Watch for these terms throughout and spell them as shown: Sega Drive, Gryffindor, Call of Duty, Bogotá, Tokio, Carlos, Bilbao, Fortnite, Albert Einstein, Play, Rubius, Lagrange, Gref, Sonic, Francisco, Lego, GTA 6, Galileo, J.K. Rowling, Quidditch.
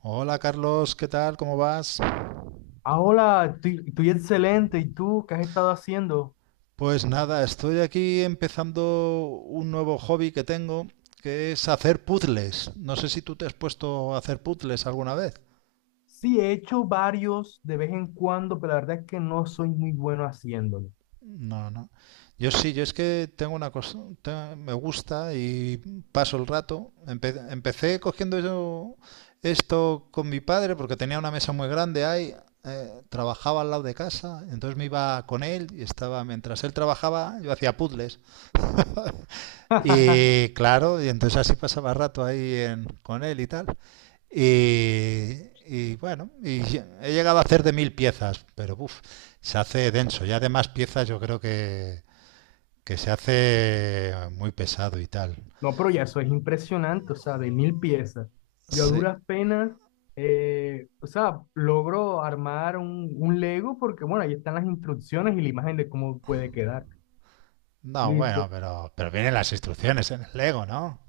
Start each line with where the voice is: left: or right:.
right: Hola Carlos, ¿qué tal? ¿Cómo vas?
left: Ah, hola, estoy excelente. ¿Y tú qué has estado haciendo?
right: Pues nada, estoy aquí empezando un nuevo hobby que tengo, que es hacer puzzles. No sé si tú te has puesto a hacer puzzles alguna vez.
left: Sí, he hecho varios de vez en cuando, pero la verdad es que no soy muy bueno haciéndolo.
right: No, no. Yo sí, yo es que tengo una cosa, me gusta y paso el rato. Empecé cogiendo yo esto con mi padre porque tenía una mesa muy grande ahí, trabajaba al lado de casa. Entonces me iba con él y estaba, mientras él trabajaba, yo hacía puzzles. Y claro, y entonces así pasaba rato ahí con él y tal. Y, y bueno, he llegado a hacer de 1000 piezas, pero uff, se hace denso. Ya de más piezas yo creo que, se hace muy pesado y tal.
left: No, pero ya eso es impresionante, o sea, de mil piezas. Yo a
right: Sí.
left: duras penas, o sea, logro armar un Lego porque, bueno, ahí están las instrucciones y la imagen de cómo puede quedar.
right: No, bueno,
left: Listo.
right: pero, vienen las instrucciones en el Lego, ¿no?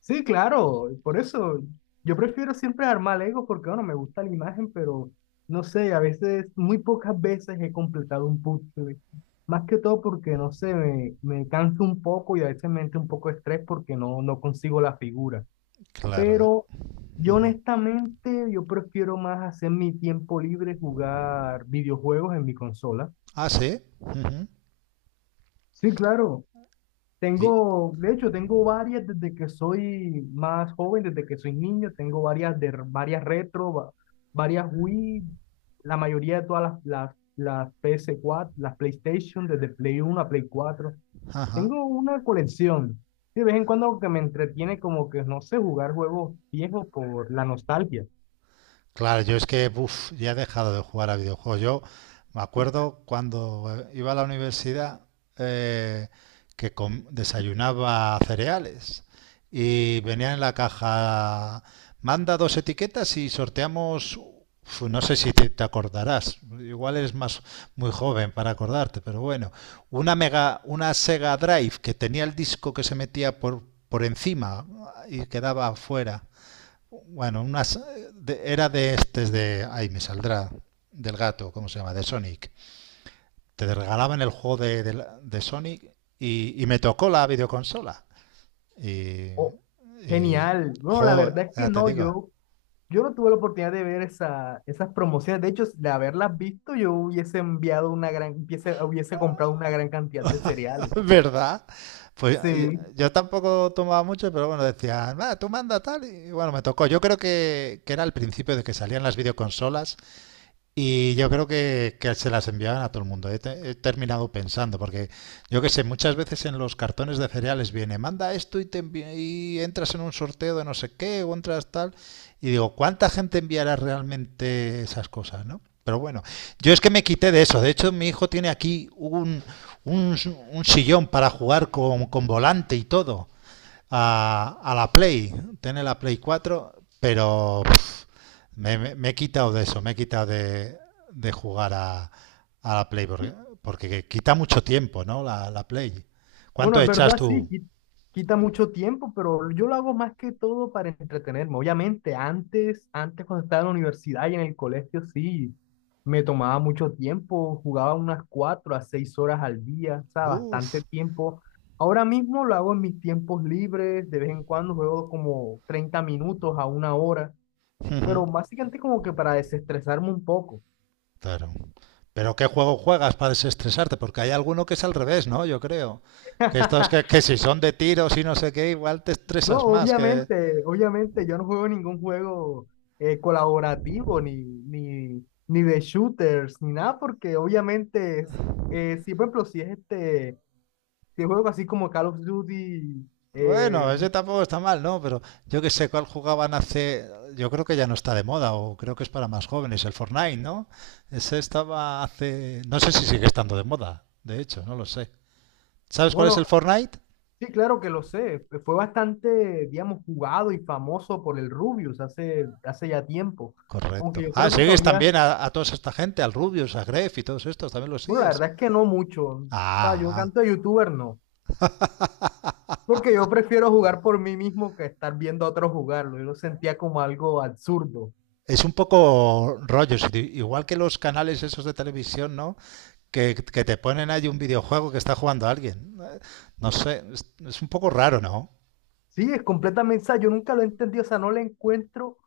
left: Sí, claro, por eso yo prefiero siempre armar Legos porque, bueno, me gusta la imagen, pero no sé, a veces, muy pocas veces he completado un puzzle. Más que todo porque, no sé, me canso un poco y a veces me entra un poco de estrés porque no consigo la figura.
right: Claro.
left: Pero yo honestamente, yo prefiero más hacer mi tiempo libre jugar videojuegos en mi consola.
right: Ah, sí. Ujú.
left: Sí, claro.
right: Y,
left: Tengo, de hecho, tengo varias desde que soy más joven, desde que soy niño, tengo varias de varias retro, varias Wii, la mayoría de todas las PS4, las PlayStation, desde Play Uno a Play Cuatro.
right: ajá.
left: Tengo una colección. De vez en cuando que me entretiene como que, no sé, jugar juegos viejos por la nostalgia.
right: Claro, yo es que uf, ya he dejado de jugar a videojuegos. Yo me acuerdo cuando iba a la universidad, eh, que desayunaba cereales y venía en la caja, manda dos etiquetas y sorteamos. Uf, no sé si te acordarás, igual eres más muy joven para acordarte, pero bueno, una Sega Drive que tenía el disco que se metía por encima y quedaba fuera. Bueno, era de estes ahí me saldrá. Del gato, ¿cómo se llama? De Sonic. Te regalaban el juego de, de Sonic, y me tocó la videoconsola. Y...
left: Oh,
right: y
left: genial. Bueno, la
right: jo,
left: verdad es que
right: ya te
left: no.
right: digo.
left: yo Yo no tuve la oportunidad de ver esa, esas promociones. De hecho, de haberlas visto, yo hubiese enviado una gran, hubiese, hubiese comprado una gran cantidad de cereales.
right: ¿Verdad? Pues yo,
left: Sí.
right: tampoco tomaba mucho, pero bueno, decían: "Ah, tú manda tal". Y bueno, me tocó. Yo creo que, era el principio de que salían las videoconsolas. Y yo creo que, se las enviaban a todo el mundo, he he terminado pensando. Porque yo que sé, muchas veces en los cartones de cereales viene: manda esto y, y entras en un sorteo de no sé qué, o entras tal. Y digo, ¿cuánta gente enviará realmente esas cosas, ¿no? Pero bueno, yo es que me quité de eso. De hecho, mi hijo tiene aquí un, un, un sillón para jugar con, volante y todo a, la Play, tener la Play 4, pero pff, me, me he quitado de eso, me he quitado de, jugar a, la Play, porque, quita mucho tiempo, ¿no? La Play.
left: Bueno,
right: ¿Cuánto
left: es
right: echas
left: verdad, sí,
right: tú?
left: quita mucho tiempo, pero yo lo hago más que todo para entretenerme. Obviamente, antes cuando estaba en la universidad y en el colegio, sí, me tomaba mucho tiempo, jugaba unas cuatro a seis horas al día, o sea, bastante
right: Uf,
left: tiempo. Ahora mismo lo hago en mis tiempos libres, de vez en cuando juego como 30 minutos a una hora.
right: ujú,
left: Pero básicamente como que para desestresarme un poco.
right: claro. Pero ¿qué juego juegas para desestresarte? Porque hay alguno que es al revés, ¿no? Yo creo. Que estos que, si son de tiros y no sé qué, igual te
left: No,
right: estresas más que...
left: obviamente yo no juego ningún juego, colaborativo ni de shooters ni nada, porque obviamente, si por ejemplo, si es este, si es juego así como Call of Duty, eh,
right: Bueno, ese tampoco está mal, ¿no? Pero yo que sé cuál jugaban hace. Yo creo que ya no está de moda, o creo que es para más jóvenes, el Fortnite, ¿no? Ese estaba hace. No sé si sigue estando de moda, de hecho, no lo sé. ¿Sabes cuál es
left: bueno,
right: el Fortnite?
left: sí, claro que lo sé, fue bastante, digamos, jugado y famoso por el Rubius hace ya tiempo, aunque
right: Correcto.
left: yo
right: Ah,
left: creo que
right: sigues
left: todavía,
right: también a, toda esta gente, al Rubius, a Gref y todos estos, también los
left: bueno, la
right: sigues.
left: verdad es que no mucho, o
right: Ah,
left: sea, yo
right: ah.
left: canto de youtuber no. Porque yo prefiero jugar por mí mismo que estar viendo a otros jugarlo. Yo lo sentía como algo absurdo.
right: Es un poco rollo, igual que los canales esos de televisión, ¿no? Que, te ponen ahí un videojuego que está jugando alguien. No sé, es un poco raro, ¿no?
left: Sí, es completamente, o sea, yo nunca lo he entendido, o sea, no le encuentro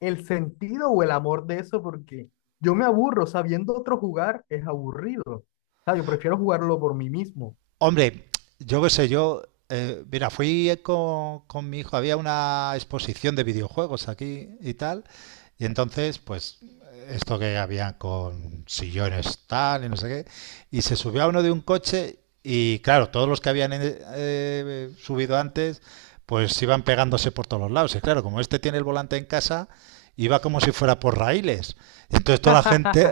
left: el sentido o el amor de eso porque yo me aburro, o sea, viendo a otro jugar es aburrido. O sea, yo prefiero jugarlo por mí mismo.
right: Hombre, yo qué sé, yo, mira, fui con, mi hijo, había una exposición de videojuegos aquí y tal, y entonces, pues, esto que había con sillones tal y no sé qué, y se subió a uno de un coche y claro, todos los que habían subido antes, pues iban pegándose por todos los lados, y claro, como este tiene el volante en casa, iba como si fuera por raíles. Entonces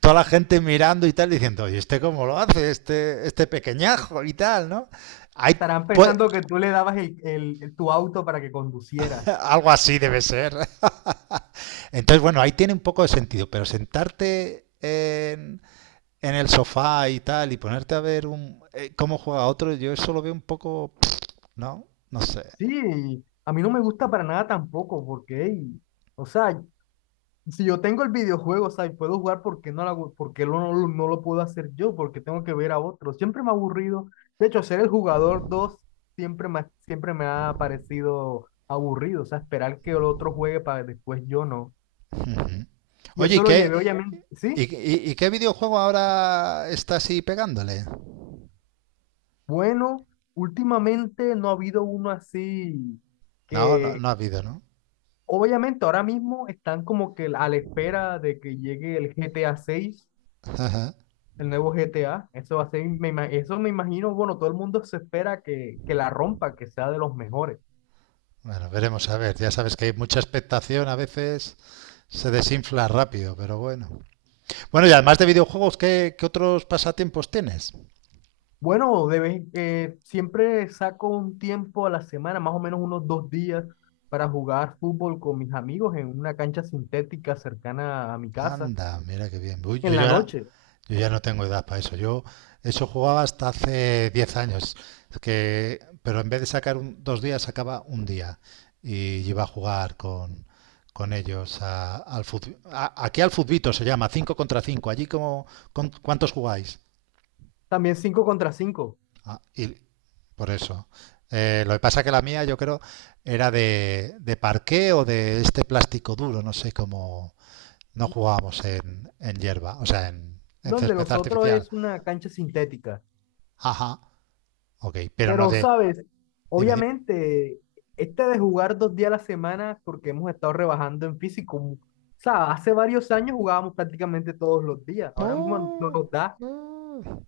right: toda la gente mirando y tal, diciendo: oye, ¿este cómo lo hace? Este pequeñajo y tal, ¿no? Hay,
left: Estarán
right: pues,
left: pensando que tú le dabas tu auto para que conduciera.
right: algo así debe ser. Entonces, bueno, ahí tiene un poco de sentido, pero sentarte en, el sofá y tal y ponerte a ver cómo juega otro, yo eso lo veo un poco, ¿no? No sé.
left: Sí, a mí no me gusta para nada tampoco porque, ey, o sea, si yo tengo el videojuego, o sea, y puedo jugar, ¿por qué no lo hago- por qué lo- no, lo- no lo puedo hacer yo? Porque tengo que ver a otros. Siempre me ha aburrido. De hecho, ser el jugador 2 siempre me ha parecido aburrido. O sea, esperar que el otro juegue para después yo no.
right: Ujú.
left: Y
right: Oye,
left: eso lo llevé, obviamente. Sí,
right: y qué videojuego ahora está así pegándole?
left: bueno, últimamente no ha habido uno así
right: No, no,
left: que,
right: no ha habido, ¿no?
left: obviamente, ahora mismo están como que a la espera de que llegue el GTA 6.
right: Ajá.
left: El nuevo GTA, eso va a ser, eso me imagino, bueno, todo el mundo se espera que la rompa, que sea de los mejores.
right: Bueno, veremos a ver. Ya sabes que hay mucha expectación, a veces se desinfla rápido, pero bueno. Bueno, y además de videojuegos, ¿qué otros pasatiempos tienes?
left: Bueno, siempre saco un tiempo a la semana, más o menos unos dos días, para jugar fútbol con mis amigos en una cancha sintética cercana a mi casa,
right: Anda, mira qué bien. Uy, yo
left: en la
right: ya,
left: noche.
right: yo ya no tengo edad para eso. Yo eso jugaba hasta hace 10 años. Es que, pero en vez de sacar dos días, sacaba un día y iba a jugar con, ellos aquí al futbito se llama, 5 contra 5. ¿Cuántos jugáis?
left: También cinco contra 5
right: Ah, por eso. Lo que pasa que la mía, yo creo, era de, parqué o de este plástico duro, no sé cómo. No jugábamos en, hierba, o sea, en,
left: donde
right: césped
left: nosotros
right: artificial.
left: es una cancha sintética.
right: Ajá, ok, pero no
left: Pero,
right: de.
left: ¿sabes?
right: Dime, dime.
left: Obviamente, este de jugar dos días a la semana, porque hemos estado rebajando en físico, o sea, hace varios años jugábamos prácticamente todos los días, ahora mismo no
right: Oh,
left: nos da
right: no,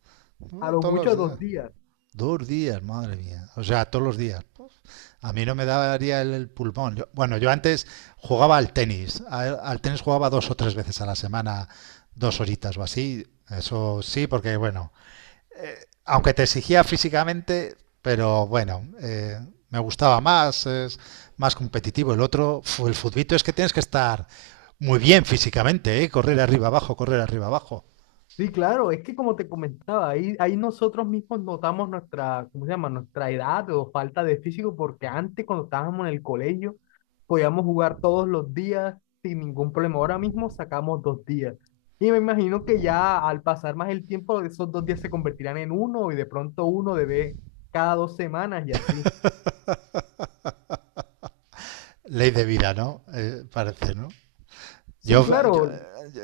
left: a
right: no,
left: lo
right: todos
left: mucho
right: los
left: dos
right: días.
left: días.
right: Dos días, madre mía. O sea, todos los días. Pues, a mí no me daría el pulmón. Bueno, yo antes jugaba al tenis. Al tenis jugaba 2 o 3 veces a la semana, dos horitas o así. Eso sí, porque bueno, aunque te exigía físicamente, pero bueno, me gustaba más, es más competitivo. El otro, el futbito es que tienes que estar muy bien físicamente, ¿eh? Correr arriba abajo, correr arriba abajo.
left: Sí, claro, es que como te comentaba, ahí nosotros mismos notamos nuestra, ¿cómo se llama? Nuestra edad o falta de físico, porque antes cuando estábamos en el colegio podíamos jugar todos los días sin ningún problema. Ahora mismo sacamos dos días. Y me imagino que ya al pasar más el tiempo, esos dos días se convertirán en uno y de pronto uno debe cada dos semanas y así.
right: Ley de vida, ¿no? Parece, ¿no?
left: Sí,
right: Yo, yo,
left: claro.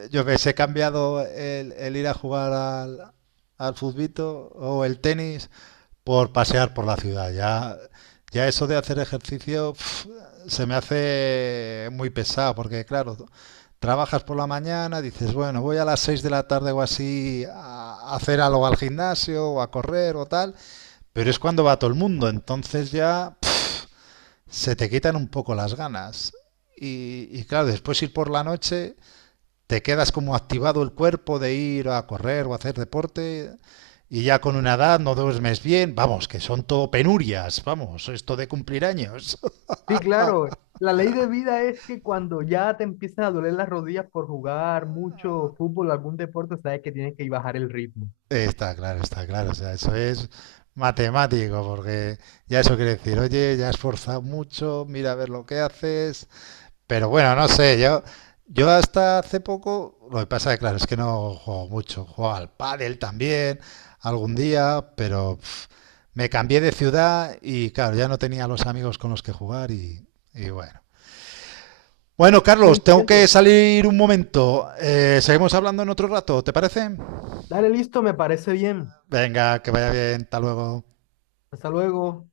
right: yo ves, he cambiado el ir a jugar al futbito o el tenis por pasear por la ciudad. Ya, ya eso de hacer ejercicio se me hace muy pesado porque, claro, trabajas por la mañana, dices: bueno, voy a las 6 de la tarde o así a hacer algo al gimnasio o a correr o tal, pero es cuando va todo el mundo, entonces ya se te quitan un poco las ganas. Y claro, después ir por la noche te quedas como activado el cuerpo de ir a correr o a hacer deporte, y ya con una edad no duermes bien. Vamos, que son todo penurias, vamos, esto de cumplir años.
left: Sí, claro. La ley de vida es que cuando ya te empiezan a doler las rodillas por jugar mucho fútbol o algún deporte, sabes que tienes que bajar el ritmo.
right: Está claro, o sea, eso es matemático, porque ya eso quiere decir: oye, ya has forzado mucho, mira a ver lo que haces. Pero bueno, no sé, yo, hasta hace poco, lo que pasa es que claro, es que no juego mucho, juego al pádel también, algún día, pero me cambié de ciudad y claro, ya no tenía los amigos con los que jugar, y bueno. Bueno,
left: Sí,
right: Carlos, tengo que
left: entiendo.
right: salir un momento. Seguimos hablando en otro rato, ¿te parece?
left: Dale, listo, me parece bien.
right: Venga, que vaya bien, hasta luego.
left: Hasta luego.